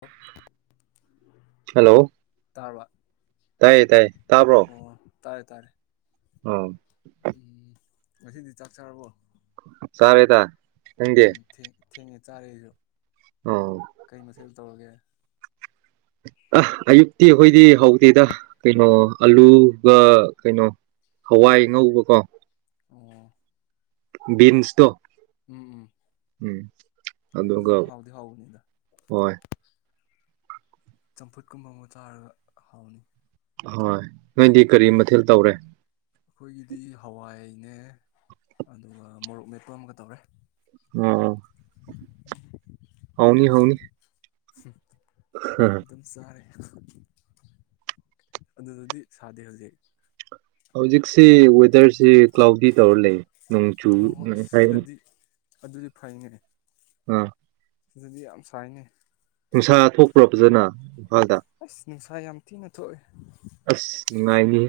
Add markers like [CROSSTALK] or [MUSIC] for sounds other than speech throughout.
ꯂꯣ ꯍꯜꯂꯣ ꯇꯥꯏꯌꯦ ꯇꯥꯏꯌꯦ ꯇꯥꯕ꯭ꯔꯣ ꯇꯥꯔꯦ-ꯇꯥꯔꯦ ꯎꯨꯝ ꯎꯨꯝ ꯉꯁꯤꯗꯤ ꯆꯥꯛ ꯆꯥꯔꯕꯣ ꯆꯥꯔꯦꯗ ꯅꯪꯗꯤ ꯎꯨꯝ ꯊꯦꯡꯗꯤ ꯊꯦꯡ ꯆꯥꯔꯦ ꯑꯩꯁꯨ ꯑꯣ ꯀꯩ ꯃꯊꯦꯜ ꯇꯧꯔꯒꯦ ꯑꯥ ꯑꯌꯨꯛꯇꯤ ꯑꯩꯈꯣꯏꯗꯤ ꯍꯧꯗꯦꯗ ꯀꯩꯅꯣ ꯑꯂꯨꯒ ꯀꯩꯅꯣ ꯍꯋꯥꯏ ꯉꯧꯕꯀꯣ ꯑꯣ ꯕꯤꯟꯁꯇꯣ ꯎꯨꯝ ꯎꯨꯝ ꯎꯨꯝ ꯑꯗꯨꯁꯨ ꯑꯗꯨꯝ ꯍꯥꯎꯗꯤ ꯍꯥꯎꯕꯅꯤꯗ ꯍꯣꯏ ꯆꯝꯐꯨꯠ ꯀꯨꯝꯕ ꯑꯃꯨꯒ ꯆꯥꯔꯒ ꯍꯥꯎꯅꯤ ꯍꯣꯏ ꯅꯣꯏꯗꯤ ꯀꯔꯤ ꯃꯊꯦꯜ ꯇꯧꯔꯦ ꯑꯩꯈꯣꯏꯒꯤꯗꯤ ꯍꯋꯥꯏ ꯅꯦ ꯑꯗꯨꯒ ꯃꯣꯔꯣꯛ ꯃꯦꯠꯄ ꯑꯝꯒ ꯇꯧꯔꯦ ꯑꯣ ꯍꯥꯎꯅꯤ ꯍꯥꯎꯅꯤ ꯁꯤ ꯑꯗꯨꯝ ꯆꯥꯔꯦ ꯑꯗꯨꯗꯗꯤ ꯁꯥꯗꯦ ꯍꯧꯖꯤꯛ ꯍꯧꯖꯤꯛꯁꯤ ꯋꯦꯗꯔꯁꯤ ꯀ꯭ꯂꯥꯎꯗꯤ ꯇꯧꯔ ꯂꯩ ꯅꯣꯡꯆꯨ ꯑꯣ ꯍꯣ ꯅꯦ ꯑꯁ ꯍꯥꯏꯌꯦ ꯁꯤꯗꯗꯤ ꯑꯗꯨꯗꯤ ꯐꯩꯅꯦ ꯑꯥ ꯁꯤꯗꯗꯤ ꯌꯥꯝ ꯁꯥꯏꯅꯦ ꯅꯨꯡꯁꯥ ꯊꯣꯛꯄ꯭ꯔꯣ ꯐꯖꯅ ꯏꯝꯐꯥꯜꯗ ꯑꯁ ꯅꯨꯡꯁꯥ ꯌꯥꯝ ꯊꯤꯅ ꯊꯣꯛꯑꯦ ꯑꯁ ꯅꯨꯡꯉꯥꯏꯅꯤꯍꯦ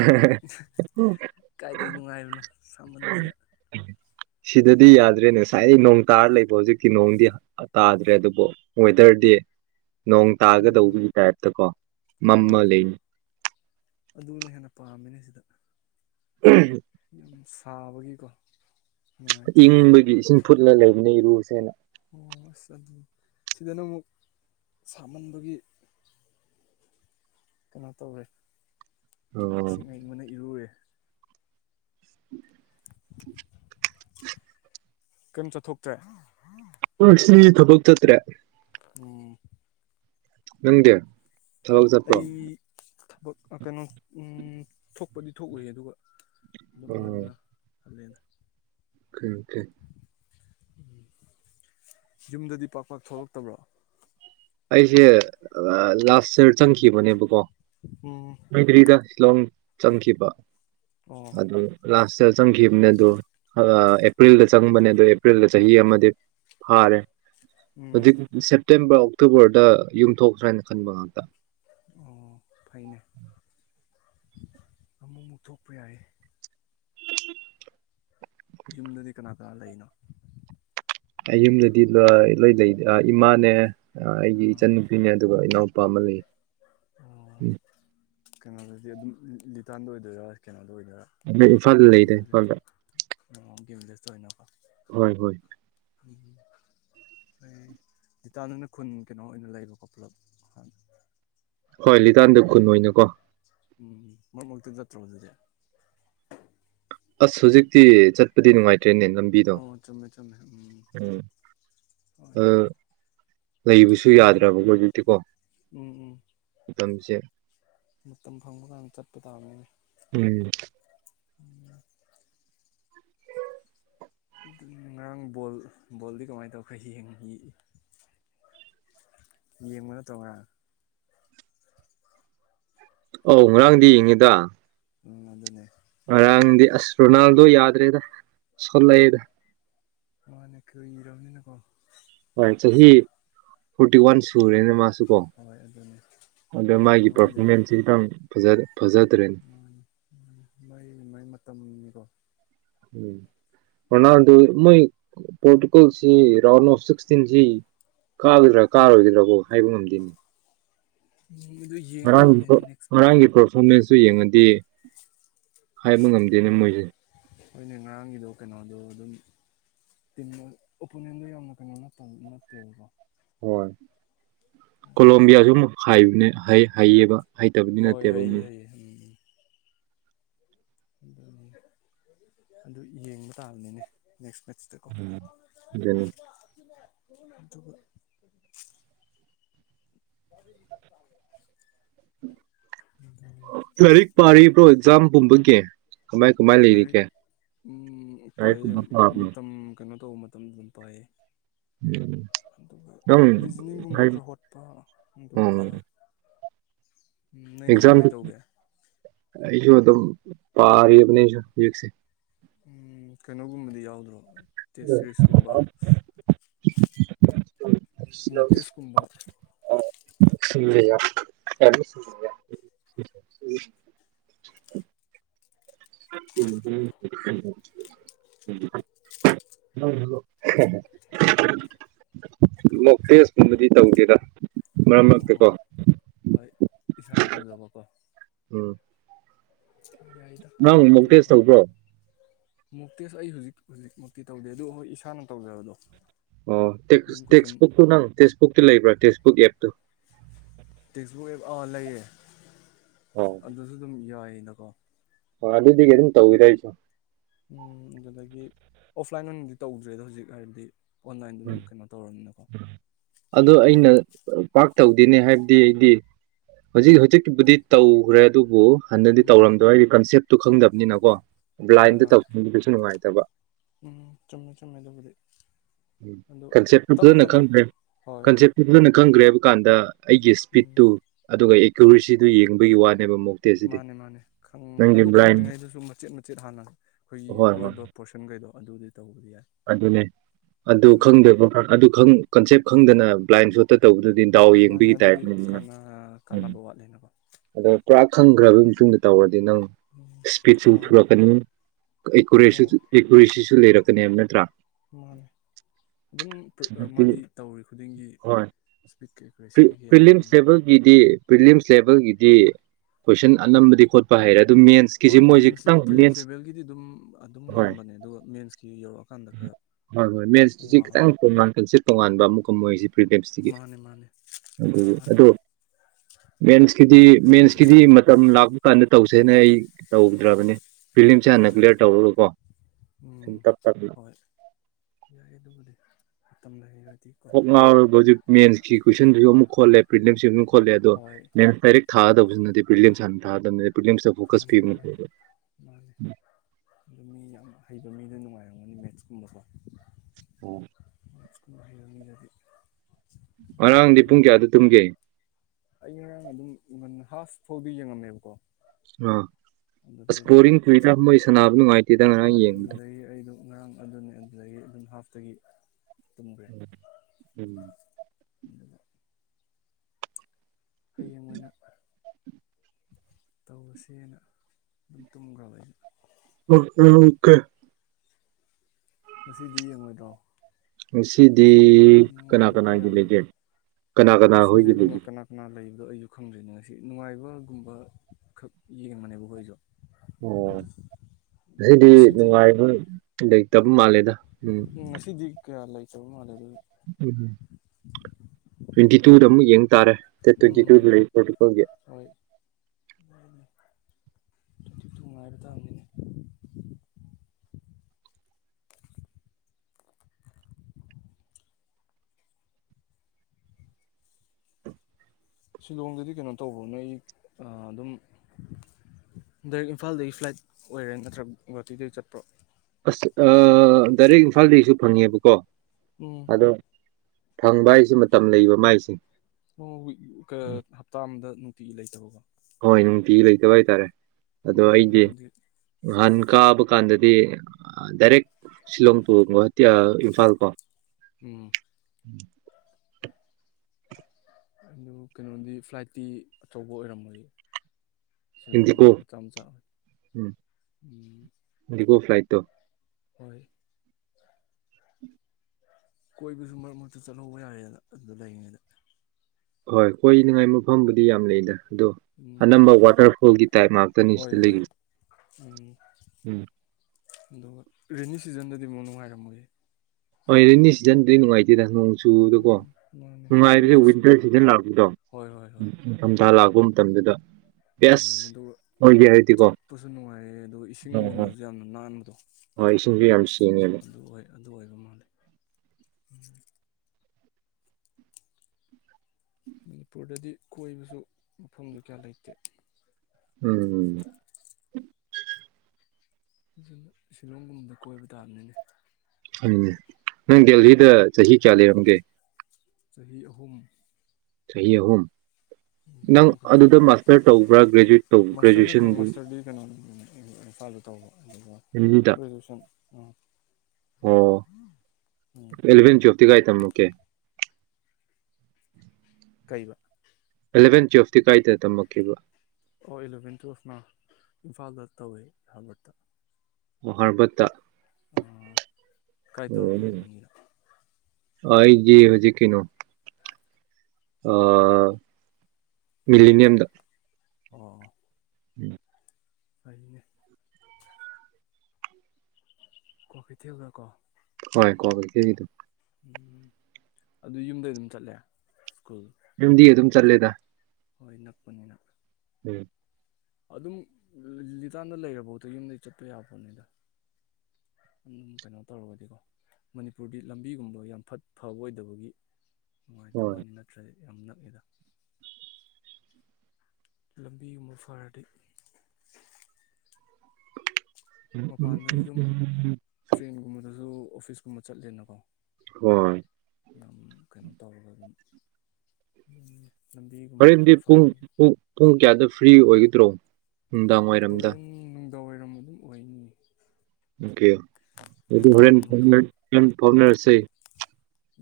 ꯀꯥꯏ ꯀꯥꯏꯗꯒꯤ ꯅꯨꯡꯉꯥꯏꯕꯅꯣ ꯁꯥꯃꯟꯗꯅ ꯁꯤꯗꯗꯤ ꯌꯥꯗ꯭ꯔꯦꯅꯦ ꯉꯁꯥꯏ ꯅꯣꯡ ꯇꯥꯔ ꯂꯩꯕ ꯍꯧꯖꯤꯛꯀꯤ ꯅꯣꯡꯗꯤ ꯇꯥꯗ꯭ꯔꯦ ꯑꯗꯨꯕꯨ ꯋꯦꯗꯔꯗꯤ ꯅꯣꯡ ꯎꯝ ꯇꯥꯒꯗꯧꯕꯒꯤ ꯇꯥꯏꯞꯇ ꯀꯣ ꯃꯝꯃ ꯍꯣꯏ ꯂꯩ ꯑꯗꯨꯅ ꯍꯦꯟꯅ ꯄꯥꯝꯃꯤꯅꯦ ꯁꯤꯗ ꯎꯝ ꯌꯥꯝ ꯁꯥꯕꯒꯤꯀꯣ ꯅꯨꯡꯉꯥꯏꯇ꯭ꯔꯦ ꯏꯪꯕꯒꯤ ꯏꯁꯤꯡ ꯐꯨꯠꯂ ꯂꯩꯕꯅꯤ ꯏꯔꯨꯁꯦꯅ ꯑꯣ ꯑꯁ ꯑꯗꯨ ꯁꯤꯗꯅ ꯑꯃꯨꯛ ꯁꯥꯃꯟꯕꯒꯤ ꯀꯩꯅꯣ ꯇꯧꯋꯦ ꯏꯁꯤꯡ ꯑꯏꯪꯕꯅ ꯏꯔꯨꯔꯦ ꯑꯟꯏꯟꯇꯦꯜꯂꯤꯖꯦꯕꯜ ꯀꯩꯝ ꯆꯠꯊꯣꯛꯇ꯭ꯔꯦ ꯉꯁꯤ ꯊꯕꯛ ꯆꯠꯇ꯭ꯔꯦ ꯑꯝ ꯅꯪꯗꯦ ꯊꯕꯛ ꯆꯠꯄ꯭ꯔꯣ ꯑꯩ ꯀꯩꯅꯣ ꯑꯝ ꯊꯣꯛꯄꯗꯤ ꯊꯣꯛꯎꯏ ꯑꯗꯨꯒ ꯂꯨꯞ ꯉꯟꯅ ꯈꯜꯂꯦꯅ ꯀꯪꯇꯦ ꯌꯨꯝꯗꯗꯤ ꯄꯥꯛ ꯄꯥꯛ ꯊꯣꯛꯂꯛꯇꯕ꯭ꯔꯣ ꯑꯩꯁꯦ ꯂꯥꯁ ꯁꯤꯔ ꯆꯪꯈꯤꯕꯅꯦꯕꯀꯣ ꯎꯝ ꯐꯪꯗꯔꯤꯗ ꯂꯣꯡ ꯆꯪꯈꯤꯕ ꯑꯣ ꯑꯗꯨꯝ ꯔꯥꯁ ꯗ ꯆꯪꯈꯤꯕꯅꯦ ꯑꯗꯣ ꯑꯦꯄ꯭ꯔꯤꯜꯗ ꯆꯪꯕꯅꯦ ꯑꯗꯣ ꯑꯦꯄ꯭ꯔꯤꯜꯗ ꯆꯍꯤ ꯑꯃꯗꯤ ꯐꯥꯔꯦ ꯎꯝ ꯍꯧꯖꯤꯛ ꯗꯤꯁꯦꯝ ꯇꯦꯝꯕꯥꯎ ꯇꯣꯕꯔꯗ ꯌꯨꯝ ꯊꯣꯛꯁꯤꯔꯥꯅ ꯍꯥꯏꯅ ꯈꯟꯕ ꯉꯥꯛꯇ ꯑꯣ ꯐꯥꯏꯅꯦ ꯑꯃꯨ ꯑꯃꯨꯛ ꯊꯣꯛꯄ ꯌꯥꯏ ꯌꯨꯝꯗꯗꯤ ꯀꯅꯥ ꯀꯅꯥ ꯂꯩꯅꯣ ꯑꯩ ꯌꯨꯝꯗꯗꯤ ꯂ ꯂꯣꯏ ꯂꯩ ꯏꯃꯥꯅꯦ ꯑꯩꯒꯤ ꯑꯥ ꯏꯆꯟꯟꯅꯨꯄꯤꯅꯦ ꯑꯗꯨꯒ ꯏꯅꯥꯎ ꯄꯥꯝꯃ ꯂꯩ ꯑꯣ ꯎꯝ ꯀꯩꯅꯣꯗꯗꯤ ꯑꯗꯨꯝ ꯂꯤꯇꯥꯟꯗ ꯑꯣꯏꯗꯣꯏꯔꯥ ꯀꯩꯅꯣꯗ ꯑꯣꯏꯗꯣꯏꯔꯥ ꯑ ꯏ ꯐꯜ ꯂꯩꯗ ꯐꯜꯗ ꯝꯁꯇ ꯑꯣꯏꯅꯀꯣ ꯍꯣꯏ ꯍꯣꯏ ꯎ ꯑꯩꯣꯏ ꯇꯥꯥꯟ ꯅꯪꯅ ꯈꯨꯟ ꯀꯩꯅꯣ ꯑꯣꯏꯅ ꯂꯩꯕꯀꯣ ꯄꯨꯂꯞ ꯍꯅ ꯍꯣꯏ ꯂꯤꯇꯥꯟꯗ ꯈꯨꯟ ꯑꯣꯏꯅꯀꯣ ꯎꯝ ꯃꯛꯃꯛꯇꯤ ꯆꯠꯇ꯭ꯔꯣꯕ ꯑꯗꯨꯗꯤ ꯑꯁ ꯍꯧꯖꯤꯛꯇꯤ ꯆꯠꯄꯗꯤ ꯅꯨꯡꯉꯥꯏꯇꯦ ꯇ꯭ꯔꯦꯦꯟ ꯂꯝꯕꯤꯗꯣ ꯑꯣ ꯆꯨꯝꯃꯦ ꯆꯨꯝꯃꯦ ꯎꯝ ꯍꯣꯏ ꯑ ꯂꯩꯕꯁꯨ ꯐꯪꯕ ꯌꯥꯗ꯭ꯔꯕꯀꯣ ꯍꯧꯖꯤꯛꯇꯤꯀꯣ ꯎꯝ ꯎꯝ ꯃꯇꯝꯁꯦ ꯃꯇꯝ ꯐꯪꯕ ꯀꯅ ꯆꯠꯄ ꯇꯥꯕꯅꯤ ꯎꯝ ꯉꯔꯥꯡ ꯕꯣꯜ ꯕꯣꯜꯗꯤ ꯀꯃꯥꯏꯅ ꯇꯧ ꯈꯔ ꯌꯦꯡ ꯌꯦ ꯃꯅ ꯇꯧꯥ ꯑꯧ ꯉꯔꯥꯡꯗꯤ ꯌꯦꯡꯉꯤꯗ ꯎꯝ ꯑꯗꯨꯅꯦ ꯉꯔꯥꯡꯗꯤ ꯑꯁ ꯔꯣꯅꯥꯜꯗꯣ ꯌꯥꯗ꯭ꯔꯦꯗ ꯁꯜꯂꯛꯑꯦꯗ ꯃꯅ ꯀ ꯍꯔꯣꯝꯅꯤꯅꯀꯣ ꯍ ꯍ ꯐꯇꯤ ꯋꯥꯟ ꯁꯔꯦꯅꯦ ꯃꯥ ꯀꯣ ꯍꯣꯏ ꯑꯗꯨꯅꯦ ꯑꯗ ꯃꯥꯒꯤ ꯄꯔꯐꯣꯔꯃꯦꯟꯁꯁꯦ ꯈꯤꯇꯪ ꯐꯖꯔ ꯎꯝ ꯎꯝ ꯃꯩ ꯃꯩ ꯃꯇꯝꯅꯤꯀꯣ ꯎꯝ ꯔꯣꯅꯥꯜꯗꯣ ꯃꯣꯏ ꯄꯣꯇꯨꯒꯜꯁꯤ ꯔꯥꯎꯅꯣ ꯁꯤꯛꯁꯇꯤꯟꯁꯤ ꯀꯥꯒꯣꯏꯗ꯭ꯔꯥ ꯀꯥꯔꯣꯏꯗ꯭ꯔꯥꯕꯣ ꯍꯥꯏꯕ ꯉꯝꯗꯦꯅꯤ ꯎꯝ ꯑꯗꯨ ꯌꯦꯡ ꯇꯥꯕꯅꯤꯅꯦ ꯅꯦꯛꯁ ꯃꯔꯔꯥꯡꯔꯥꯡꯒꯤ ꯄꯔꯐꯣꯔꯃꯦꯟꯁ ꯁꯨ ꯌꯦꯡꯂꯡꯉꯗꯦ ꯍꯥꯏꯕ ꯉꯝꯗꯦꯅꯦ ꯃꯣꯏꯁꯦ ꯑꯩꯣꯏꯅꯦ ꯉꯔꯥꯡꯒꯤꯗꯣ ꯀꯩꯅꯣꯗꯣ ꯑꯗꯨꯝ ꯇꯤꯝ ꯑꯣꯄꯣꯅꯦꯟꯗꯣ ꯌꯥꯝꯅ ꯀꯩꯅꯣ ꯅꯠꯇꯦꯕꯀꯣ ꯍꯣꯏ ꯀꯣꯂꯣꯝꯕꯤꯌꯥꯁꯨ ꯑꯃꯛꯕꯅꯦ ꯍꯥꯏꯩꯌꯦꯕ ꯍꯣꯏ ꯍꯩꯌꯦ ꯍꯩꯌꯦ ꯎꯝ ꯑꯗꯨ ꯌꯦꯡꯕ ꯇꯥꯕꯅꯤꯅꯦ ꯅꯦꯛꯁ ꯃꯦꯠꯁꯇꯥꯀꯣ ꯑꯗꯨꯅꯤ ꯑꯗꯨꯒ [UNINTELLIGIBLE] ꯂꯥꯏꯔꯤꯛ ꯄꯥꯔꯤꯕ꯭ꯔꯣ ꯑꯦꯛꯖꯥꯝ ꯒꯨꯝꯕꯒꯤ ꯂꯥꯏꯔꯤꯛ ꯎꯝ ꯂꯥꯏꯔꯤꯛ ꯎꯄꯥꯏ ꯀꯨꯝꯕ ꯄꯥꯕ꯭ꯔꯣ ꯃꯇꯝ ꯀꯩꯅꯣ ꯇꯧꯕ ꯃꯇꯝꯗ ꯑꯗꯨꯝ ꯄꯥꯏꯌꯦ ꯎꯝ ꯑꯗꯨꯒ ꯅꯪ ꯔꯤꯖꯅꯤꯡꯒꯨꯝꯕ ꯍꯥꯏ ꯈꯔ ꯍꯣꯠꯄ ꯑꯣ ꯑꯗꯨꯒ ꯅꯪꯗꯤ ꯑꯦꯛꯖꯥꯝ ꯀꯃꯥꯏꯅ ꯇꯧꯒꯦ ꯑꯩꯁꯨ ꯑꯗꯨꯝ ꯄꯥꯔꯤꯕꯅꯤ ꯑꯩꯁꯨ [UNINTELLIGIBLE] ꯎꯝ ꯀꯩꯅꯣꯒꯨꯝꯕꯗꯤ ꯌꯥꯎꯗ꯭ꯔꯣ ꯇꯦꯁ ꯁꯦꯔꯤꯁꯀꯨꯝꯕ ꯃꯣꯛ ꯇꯦꯁꯀꯨꯝꯕ ꯁꯤꯗ ꯌꯥ [UNINTELLIGIBLE] [UNINTELLIGIBLE] [UNINTELLIGIBLE] ꯃꯣꯛꯇꯦꯁ ꯀꯨꯝꯕꯗꯤ ꯇꯧꯗꯦꯗꯥ ꯃꯔꯛ ꯑꯣ ꯃꯔꯛꯇꯀꯣ ꯍꯣꯏ ꯏꯁꯥꯅ ꯇꯧꯖꯕꯀꯣ ꯎꯝ ꯌꯥꯏꯗ ꯅꯪ ꯃꯣꯛꯇꯦꯁ ꯇꯧꯕ꯭ꯔꯣ ꯃꯣꯛꯇꯦꯁ ꯑꯩ ꯍꯨꯖꯤꯛ ꯍꯨꯖꯤꯛ ꯃꯛꯇꯤ ꯇꯧꯗꯦ ꯑꯗꯨ ꯍꯣꯏ ꯏꯁꯥꯅ ꯇꯧꯖꯕꯗꯣ ꯑꯣ ꯇꯦꯛꯁ ꯑꯗꯨꯝ ꯀꯣꯏꯁꯟ ꯇꯦꯛꯁꯕꯨꯛꯇꯨ ꯅꯪ ꯇꯦꯛꯁꯕꯨꯛꯇꯤ ꯂꯩꯕ꯭ꯔꯥ ꯇꯦꯛꯁ ꯄꯨꯛ ꯑꯦꯞꯇꯣ ꯇꯦꯛꯁꯕꯨꯛ ꯑꯦꯞ ꯑꯥ ꯂꯩꯌꯦ ꯑꯗꯨꯁꯨ ꯑꯗꯨꯝ ꯌꯥꯏ ꯑꯗꯀꯣ ꯍꯣꯏ ꯑꯗꯨꯗꯤ ꯑꯗꯨꯝ ꯇꯧꯋꯤꯗ ꯑꯩꯁꯨ ꯎꯝ ꯑꯗꯒꯤ ꯑꯣꯐꯂꯥꯏꯟ ꯑꯣꯏꯅꯗꯤ ꯇꯧꯗ꯭ꯔꯦꯗꯅ ꯍꯧꯖꯤꯛ ꯍꯥꯏꯕꯗꯤ ꯑꯣꯟꯂꯥꯏꯟꯗ ꯑꯗꯨꯝ ꯀꯩꯅꯣ ꯇꯧꯔꯕꯅꯤꯅꯀꯣ ꯑꯗꯣ ꯑꯩꯅ ꯄꯥꯛ ꯇꯧꯗꯦꯅꯦ ꯍꯥꯏꯕꯗꯤ ꯑꯩꯗꯤ ꯍꯧꯖꯤꯛ ꯍꯧꯖꯤꯛꯀꯤꯕꯨꯗꯤ ꯇꯧꯒꯔ꯭ꯦ ꯑꯗꯨꯕꯨ ꯍꯟꯗꯗꯤ ꯎꯝ ꯇꯧꯔꯝꯗꯣꯏ ꯑꯩꯗꯤ ꯀꯟꯁꯦꯞ ꯇꯨ ꯈꯪꯗꯕꯅꯤꯅꯀꯣ ꯍꯣꯏ ꯕ꯭ꯂꯥꯏꯟꯗ ꯍꯣꯏ ꯇꯧꯅꯤꯡꯕꯁꯨ ꯅꯨꯡꯉꯥꯏ ꯇꯕ ꯎꯝ ꯆꯨꯝꯃꯦ ꯆꯨꯝꯃꯦ ꯑꯗꯨꯕꯨꯗꯤ ꯎꯝ ꯑꯗꯨ ꯀꯟꯁꯦꯞꯇꯨ ꯇꯞꯅ ꯐꯖꯅ ꯇꯞꯅ ꯈꯪꯗꯔ꯭ꯦ ꯍꯣꯏ ꯀꯟꯁꯦꯞꯇꯨ ꯐꯖꯅ ꯈꯪꯗꯔ꯭ꯦ ꯗꯨꯀꯥꯟꯗ ꯑꯩꯒꯤ ꯎꯝ ꯏꯁꯄꯤꯠꯇꯨ ꯑꯗꯨꯒ ꯀ꯭ꯌꯨꯔꯤꯁꯤꯗꯨ ꯌꯦꯡꯕꯒꯤ ꯋꯥꯅꯤ ꯃꯥꯅꯦ ꯃꯥꯅꯦ ꯑꯗꯨ ꯕ꯭ꯂꯥꯏꯟ ꯈꯪꯗ꯭ꯔꯤꯉꯩꯗꯨꯁꯨ ꯃꯆꯦꯠ ꯃꯆꯦꯠ ꯍꯥꯟꯅ ꯑꯩꯈꯣꯏꯒꯤ ꯍꯣꯏ ꯍꯣꯏ ꯑꯔꯣꯏꯕ ꯄꯣꯔꯁꯟ ꯀꯩꯗꯣ ꯑꯗꯨꯗꯤ ꯇꯧꯕꯗꯤ ꯌꯥꯏ ꯑꯗꯨꯅꯦ ꯑꯗꯨ ꯑꯗꯨꯒ ꯈꯪꯗꯦꯕꯣ ꯑꯗꯨ ꯀꯟꯁꯦꯞ ꯈꯪꯗꯅ ꯕ꯭ꯂꯥꯏꯟ ꯁꯣꯠꯇ ꯇꯧꯕꯗꯨꯗꯤ ꯗꯥꯎ ꯃꯥꯅꯦ ꯌꯦꯡꯕꯒꯤ ꯑꯗꯨꯗꯤ ꯇꯥꯏꯞꯅꯤꯅ ꯀꯥꯟꯅꯕ ꯋꯥꯠꯂꯤꯅꯅꯕ ꯈꯪꯈ꯭ꯔꯕꯒꯤ ꯃꯇꯨꯡꯗ ꯇꯧꯔꯅꯤ ꯑꯗꯨ ꯅꯪ ꯏꯁ꯭ꯄꯤꯠꯁꯨ ꯍꯣꯏ ꯎꯠꯊꯔꯛꯒꯅꯤ ꯍꯣꯏ ꯏꯔꯤꯁꯤꯔꯤꯁꯤ [UNINTELLIGIBLE] ꯂꯩꯔꯛꯀꯅꯦ ꯌꯥꯝꯅ ꯇ꯭ꯔꯥ ꯃꯥꯅꯦ ꯑꯗꯨꯝ ꯃꯥꯗꯤ ꯇꯧꯔꯤ ꯈꯨꯗꯤꯡꯒꯤ ꯍꯣꯏ ꯏꯁꯄꯤꯠꯀ ꯑꯦꯀꯨꯔꯦꯁꯤꯒ ꯍꯦꯟꯗꯣꯏꯅꯤꯅꯀꯣ ꯄ꯭ꯔꯤꯂꯤꯌꯝꯁ ꯂꯦꯕꯦꯜꯒꯤꯗꯤ ꯀꯣꯏꯁꯟ ꯑꯅꯝꯕꯗꯤ ꯈꯣꯠꯄ ꯍꯥꯏꯔ ꯍꯣꯏ ꯄ꯭ꯔꯤꯝ ꯄ꯭ꯔꯤꯂꯤꯝꯁ ꯂꯦꯚꯦꯜꯒꯤꯗꯤ ꯑꯗꯨꯝ ꯑꯗꯨꯝ ꯍꯣꯏ ꯉꯝꯕꯅꯦ ꯑꯗꯨꯒ ꯃꯦꯟꯁꯀꯤ ꯌꯧꯔꯛ ꯍꯣꯏ ꯍꯣꯏ ꯃꯦꯟꯁꯇꯨꯁꯤ ꯈꯤꯇꯪ ꯇꯣꯥꯟꯀꯟꯁꯦ ꯇꯣꯉꯥꯟꯕ ꯑꯃꯨ ꯀꯃ ꯑꯣꯏꯁꯤ ꯐ꯭ꯔꯤꯗꯤꯁꯇꯒꯤ ꯃꯥꯅꯦ ꯃꯥꯅꯦ ꯑꯗꯨ ꯃꯥꯅꯦ ꯑꯗꯣ ꯃꯦꯟꯁꯀꯤꯗꯤ ꯃꯦꯟꯁꯀꯤꯗꯤ ꯃꯇꯝ ꯂꯥꯛ ꯀꯥꯟꯗ ꯇꯧꯁꯦꯅ ꯑꯩ ꯇꯧꯗ꯭ꯔꯕꯅꯦ ꯐꯤꯝꯁꯦ ꯍꯥꯟꯅ ꯍꯣꯏ ꯀ꯭ꯂꯤꯌꯥꯔ ꯇꯧꯔꯒꯀꯣ ꯎꯝ ꯁꯨꯝꯞ ꯍꯣꯏ ꯌꯥꯏ ꯑꯗꯨꯕꯨꯗꯤ ꯃꯇꯝ ꯂꯩꯔ ꯀꯣꯛ ꯉꯕ ꯍꯧꯖꯤꯛ ꯃꯦꯟꯁꯀꯤ ꯀꯣꯏꯁꯟꯗꯨꯁꯨ ꯑꯃꯨꯛ ꯈꯣꯂꯦ ꯄꯤꯅꯦꯁꯤꯡ ꯣꯂꯦ ꯑꯗꯨ ꯍꯣꯏ ꯅ ꯇꯔ ꯊꯥꯗꯕꯁꯨ ꯅꯠꯇꯦ ꯕꯤꯂꯤꯌꯝ ꯁꯥꯟꯅ ꯊꯥꯗꯕ ꯅꯠꯇꯦ ꯃꯥꯅꯦ ꯃꯥꯅꯦ ꯃꯥꯅꯦ ꯑꯗꯨ ꯃꯤ ꯌꯥꯝ ꯍꯩꯕ ꯃꯤꯗꯣ ꯅꯨꯡꯉꯥꯏꯔꯝꯒꯅꯤ ꯃꯦꯠ ꯏꯀ [INAUDIBLE] ꯑꯣ ꯀꯆꯀ ꯍꯥꯏꯔ ꯃꯤꯖꯕꯤ [INAUDIBLE] ꯉꯔꯥꯡꯗꯤ ꯄꯨꯡ ꯀꯌꯥꯗ ꯇꯨꯝꯒꯦ ꯑꯩ ꯉꯔꯥꯡ ꯑꯗꯨꯝ ꯍꯥꯐ ꯐꯥꯎꯗꯤ ꯌꯦꯡꯉꯝꯃꯦꯕꯀꯣ ꯑ ꯑꯗꯨꯗꯩ ꯑꯗꯨꯝ ꯏꯁꯄꯔꯤ ꯇꯋꯇ ꯁꯅꯥ ꯑꯗꯨꯉ ꯇꯤꯗꯅꯔꯥꯡ ꯍꯣꯏ ꯌꯦꯡꯕꯗꯣ ꯑꯗꯨꯗꯒꯤ ꯑꯩꯗꯣ ꯉꯔꯥꯡ ꯑꯗꯨꯅꯤ ꯑꯗꯨꯗꯒꯤ ꯑꯗꯨꯝ ꯍꯥꯐꯇꯒꯤ ꯎꯝ ꯎꯝ ꯑꯗꯨꯒ ꯍꯌꯦꯡ ꯑꯣꯏꯅ ꯇꯧꯁꯦꯅ ꯑꯗꯨꯝ ꯇꯨꯝꯒ꯭ꯔꯕ ꯑꯩꯖꯨ [UNINTELLIGIBLE] ꯉꯁꯤꯗꯤ ꯌꯦꯡꯉꯣꯏꯗ꯭ꯔꯣ? ꯉꯁꯤꯗꯤ ꯉꯁꯤ ꯀꯅꯥ- ꯅꯨꯡꯉꯥꯏꯕ ꯀꯅꯥꯒꯤ ꯀꯌꯥꯗꯤ ꯂꯩꯒꯦ ꯀꯅꯥ- ꯀꯅꯥ ꯉꯁꯤꯁꯦ ꯍꯣꯏꯒꯤ ꯑꯗꯨꯅꯦ ꯂꯩꯒꯦ? ꯀꯅꯥ ꯀꯅꯥ ꯂꯩꯕꯗꯣ ꯑꯩꯁꯨ ꯈꯪꯗꯔ꯭ꯦ ꯅꯦ ꯉꯁꯤꯗꯤ ꯅꯨꯡꯉꯥꯏꯕꯒꯨꯝꯕ ꯈꯛ ꯌꯦꯡꯕꯅꯦꯕ ꯑꯩꯈꯣꯏꯁꯨ ꯑꯣ ꯉꯥꯁꯤꯗꯤ ꯉꯁꯤꯗꯤ ꯅꯨꯡꯉꯥꯏꯕ ꯂꯩ ꯇꯕ ꯃꯥꯂꯦꯗ ꯎꯝ ꯉꯁꯤꯗꯤ ꯀꯌꯥ ꯂꯩꯇꯕ ꯃꯥꯂꯦ ꯑꯗꯨꯅ ꯎꯝ ꯇ꯭ꯋꯦꯟꯇꯤ ꯇꯨꯗ ꯑꯃꯨꯛ ꯌꯦꯡ ꯇꯥꯔꯦ ꯫ ꯗꯦꯠ ꯇꯨꯏꯟꯇꯤ ꯎꯝ ꯇꯨꯗꯥ ꯂꯩ ꯄꯣꯔꯇꯨꯒꯜ ꯒꯤ꯫ ꯇꯨꯋꯦꯟꯇꯤ ꯇꯨ ꯉꯥꯏꯕ ꯇꯥꯃꯤꯅꯦ ꯫ ꯁꯤꯂꯣꯡꯗꯗꯤ ꯀꯩꯅꯣ ꯇꯧꯕꯔ꯭ꯤ ꯅꯣꯏ ꯑ ꯑꯗꯨꯝ ꯗꯥꯏꯔꯦꯛ ꯏꯝꯐꯥꯜꯗꯒꯤ ꯐ꯭ꯂꯥꯏꯠ ꯑꯣꯏꯔꯦ ꯅꯠꯇ꯭ꯔꯒ ꯒꯨꯍꯥꯇꯤꯗꯒꯤ ꯆꯠꯄ꯭ꯔꯣ? ꯑꯁ ꯗꯥꯏꯔꯦꯛ ꯏꯝꯐꯥꯜꯗꯒꯤꯁꯨ ꯐꯪꯉꯦꯕꯀꯣ ꯎꯝ꯫ ꯑꯗꯣ ꯐꯪꯕ ꯍꯥꯏꯁꯤ ꯃꯇꯝ ꯂꯩꯕ ꯃꯥꯏꯁꯤ ꯑꯣ ꯋꯤꯛ ꯀ ꯍꯞꯇꯥ ꯑꯃꯗ ꯐꯤ ꯂꯩꯇꯕꯀꯣ ꯍꯣꯏ ꯅꯨꯡꯇꯤ ꯂꯩꯇꯕ ꯍꯥꯏ ꯇꯥꯔꯦ꯫ ꯑꯗꯣ ꯎꯝ ꯑꯩꯗꯤ ꯑꯗꯨꯗꯤ ꯉꯍꯥꯟ ꯀꯥꯕ ꯀꯥꯟꯗꯗꯤ ꯗꯥꯏꯔꯦꯛ ꯁꯤꯂꯣꯡ ꯇꯨ ꯒꯨꯍꯥꯇꯤ ꯑꯥ ꯏꯝꯐꯥꯜ ꯀꯣ ꯎꯝ [UNINTELLIGIBLE] ꯑꯗꯨ ꯀꯩꯅꯣꯗꯤ ꯐ꯭ꯂꯥꯏꯠꯇꯤ ꯑꯆꯧꯕ ꯑꯣꯏꯔꯝꯃꯣꯏꯌꯦ ꯁꯤꯂꯣꯡꯒꯤꯗꯤ ꯏꯟꯗꯤꯒꯣ ꯃꯆꯥ ꯃꯆꯥ ꯎꯝ ꯎꯝ [UNINTELLIGIBLE] ꯍꯣꯏ ꯀꯣꯏꯕꯁꯨ ꯃꯔꯛ-ꯃꯔꯛꯇ ꯆꯠꯍꯧꯕ ꯌꯥꯔꯦꯗꯅ ꯑꯗꯨꯗ ꯂꯩꯔꯤꯉꯩꯗ ꯍꯣꯏ ꯀꯣꯏꯅꯤꯡꯉꯥꯏ ꯃꯐꯝꯕꯨꯗꯤ ꯌꯥꯝ ꯂꯩꯗ ꯑꯗꯣ ꯎꯝ ꯑꯅꯝꯕ ꯑꯗꯨꯅꯦ ꯋꯥꯇꯔꯐꯣꯜꯒꯤ ꯇꯥꯏꯞ ꯉꯥꯛꯇꯅꯤ ꯍꯣꯏ ꯁꯤꯗ ꯍꯣꯏ ꯂꯩꯔꯤ ꯎꯝ ꯎꯝ ꯑꯗꯨꯒ ꯔꯦꯟꯅꯤ ꯁꯤꯖꯟꯗꯗꯤ ꯑꯃꯨꯛ ꯅꯨꯡꯉꯥꯏꯔꯝꯃꯣꯏꯌꯦ ꯍꯣꯏ ꯔꯦꯟꯅꯤ ꯁꯤꯖꯟꯗꯤ ꯅꯨꯡꯉꯥꯏꯇꯦꯗꯥ ꯅꯣꯡ ꯆꯨꯕꯗꯀꯣ ꯎꯝ ꯃꯥꯅꯦ ꯑꯗꯨꯒ ꯅꯨꯡꯉꯥꯏꯔꯤꯁꯦ ꯔꯤꯁ ꯋꯤꯟꯇꯔ ꯁꯤꯖꯟ ꯂꯥꯛꯄꯗꯣ ꯍꯣꯏ ꯍꯣꯏ ꯅꯤꯡꯊꯝ ꯊꯥ ꯂꯥꯛ ꯄꯣꯝ ꯃꯇꯝꯗꯨꯗ ꯕꯦꯁ ꯃ ꯑꯣꯏꯒꯦ ꯍꯥꯏꯔꯗꯤꯀꯣ ꯆꯠꯄꯁꯨ ꯅꯨꯡꯉꯥꯏꯌꯦ ꯑ ꯏꯁꯤꯡꯒꯨꯝꯕꯁꯨ ꯌꯥꯝꯅ ꯅꯥꯟꯕꯗꯣ ꯍꯣꯏ ꯏꯁꯤꯡꯁꯨ ꯌꯥꯝ ꯁꯦꯡꯉꯦꯕ ꯑꯗꯨ ꯍꯣꯏ ꯑꯗꯨ ꯑꯣꯏꯕ ꯃꯥꯜꯂꯦ ꯎꯝ ꯃꯅꯤꯄꯨꯔꯗꯗꯤ ꯀꯣꯏꯕꯁꯨ ꯃꯐꯝꯗꯣ ꯀꯌꯥ ꯂꯩꯇꯦ ꯎꯝ ꯎꯝ ꯑꯗꯨꯅ ꯁꯤꯂꯣꯡꯒꯨꯝꯗ ꯀꯣꯏꯕ ꯇꯥꯕꯅꯤꯅꯦ ꯍꯪꯅꯦ ꯅꯪ ꯗꯦꯜꯍꯤꯗ ꯆꯍꯤ ꯀꯌꯥ ꯂꯩꯔꯝꯒꯦ ꯆꯍꯤ ꯑꯍꯨꯝ ꯆꯍꯤ ꯑꯍꯨꯝ ꯅꯪ ꯑꯍꯨꯝ ꯑꯗꯨꯗ ꯈꯛꯇꯅꯤꯅꯦ ꯃꯥꯁꯇꯔ ꯇꯧꯕ꯭ꯔꯥ ꯒ꯭ꯔꯦꯖꯨꯋꯦꯠ ꯇꯧꯕ ꯃꯥꯁꯇꯔ ꯒ꯭ꯔꯦꯖꯨꯋꯦꯁꯟꯕꯨ ꯊꯥꯒꯦ ꯇꯧꯕ ꯑꯗꯨꯒ ꯒ꯭ꯔꯦꯖꯨꯋꯦꯁꯟ ꯎꯝ ꯎꯝ ꯒꯥꯏ ꯇꯃꯨꯀꯦ ꯀꯩꯕ ꯑꯦꯂꯚꯦꯟ ꯇꯨꯌꯦꯜꯐꯇꯤ ꯀꯥꯏꯗ ꯇꯝꯃꯛꯀꯦꯕ ꯑꯣ ꯏꯂꯚꯦꯟ ꯇꯨꯋꯦꯜꯐꯅ ꯏꯝꯐꯥꯜꯗ ꯇꯧꯋꯦ ꯍꯥꯔꯕꯔꯠꯇ ꯍꯥꯔꯕꯠꯇ ꯑꯑ ꯀꯥꯏ ꯇꯧꯔꯀꯦ ꯅꯪꯒꯤꯅ ꯑꯣ ꯑꯩꯗꯤ ꯍꯧꯖꯤꯛ ꯀꯩꯅꯣ ꯑ ꯃꯤꯂꯤꯅꯤꯌꯝꯗ ꯑꯣ ꯎꯝ ꯑꯥꯏ ꯑꯦꯟ ꯅꯦ ꯀ꯭ꯋꯥꯛꯀꯩꯊꯦꯜꯗꯀꯣ ꯍꯣꯏ ꯀꯣꯦ ꯀꯦꯒꯤ ꯑꯗꯨꯝ ꯎꯝ ꯑꯗꯨ ꯌꯨꯝꯗꯩ ꯑꯗꯨꯝ ꯆꯠꯂꯦ ꯁ꯭ꯀꯨꯜ ꯌꯨꯝꯗꯤ ꯑꯗꯨꯝ ꯆꯠꯂꯦꯗ ꯍꯣꯏ ꯅꯛꯄꯅꯤꯅ ꯎꯝ ꯑꯗꯨꯝ ꯂꯤ ꯂꯤꯇꯥꯟꯗ ꯂꯩꯔꯕꯥꯎꯗ ꯌꯨꯝꯗꯩ ꯆꯠꯄ ꯌꯥꯄꯣꯠꯅꯤꯗ ꯑꯗꯨꯝ ꯀꯩꯅꯣ ꯇꯧꯔꯒꯗꯤꯀꯣ ꯃꯅꯤꯄꯨꯔꯗꯤ ꯂꯝꯕꯤꯒꯨꯝꯕ ꯌꯥꯝ ꯐꯠ ꯐꯕ ꯑꯣꯏꯗꯕꯒꯤ ꯅꯨꯡꯉꯥꯏꯇꯕ ꯍꯣꯏ ꯋꯥꯅꯤ ꯅꯠꯇ꯭ꯔꯗꯤ ꯌꯥꯝ ꯅꯛꯑꯦꯗ ꯂꯝꯕꯤꯒꯨꯝꯕ ꯐꯔꯗꯤ ꯎꯝ ꯎꯝ ꯎꯝ ꯎꯝ ꯎꯝ ꯎꯝ ꯑꯗꯨꯁꯨ ꯑꯣꯐꯤꯁꯀꯨꯝꯕ ꯆꯠꯂꯦꯅꯀꯣ ꯍꯣꯏ ꯑꯗꯨꯝ ꯀꯩꯅꯣ ꯇꯧꯔꯒ ꯑꯗꯨꯝ ꯎꯝ ꯄꯥꯔꯩꯍꯟꯗꯤ ꯄꯨꯡ ꯄꯨꯡ ꯄꯨꯡ ꯀꯌꯥꯗ ꯐ꯭ꯔꯤ ꯑꯣꯏꯒꯗ꯭ꯔꯣ ꯅꯨꯡꯗꯥꯡ ꯋꯥꯏꯔꯝꯗ ꯗꯥꯎ ꯑꯣꯏꯔꯝꯃ ꯑꯗꯨꯝ ꯑꯣꯏꯅꯤꯌꯦ ꯅꯨꯡꯗꯥꯡ [UNINTELLIGIBLE] ꯐꯥꯎꯅꯔꯁꯦ ꯫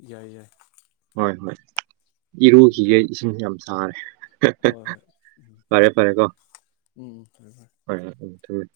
ꯌꯥꯏ- ꯌꯥꯏ꯫ ꯍꯣꯏ - ꯍꯣꯏ꯫ ꯎꯝ ꯏꯔꯨꯈꯤꯒꯦ ꯏꯁꯤꯡ ꯌꯥꯝ ꯍꯣꯏ ꯍꯣꯏ ꯍꯣꯏ ꯎꯝ ꯫ ꯐꯔꯦ - ꯐꯔꯦ ꯀꯣ ꯎꯝ ꯐꯔꯦ ꯐꯔꯦ ꯎꯝ꯫ [UNINTELLIGIBLE]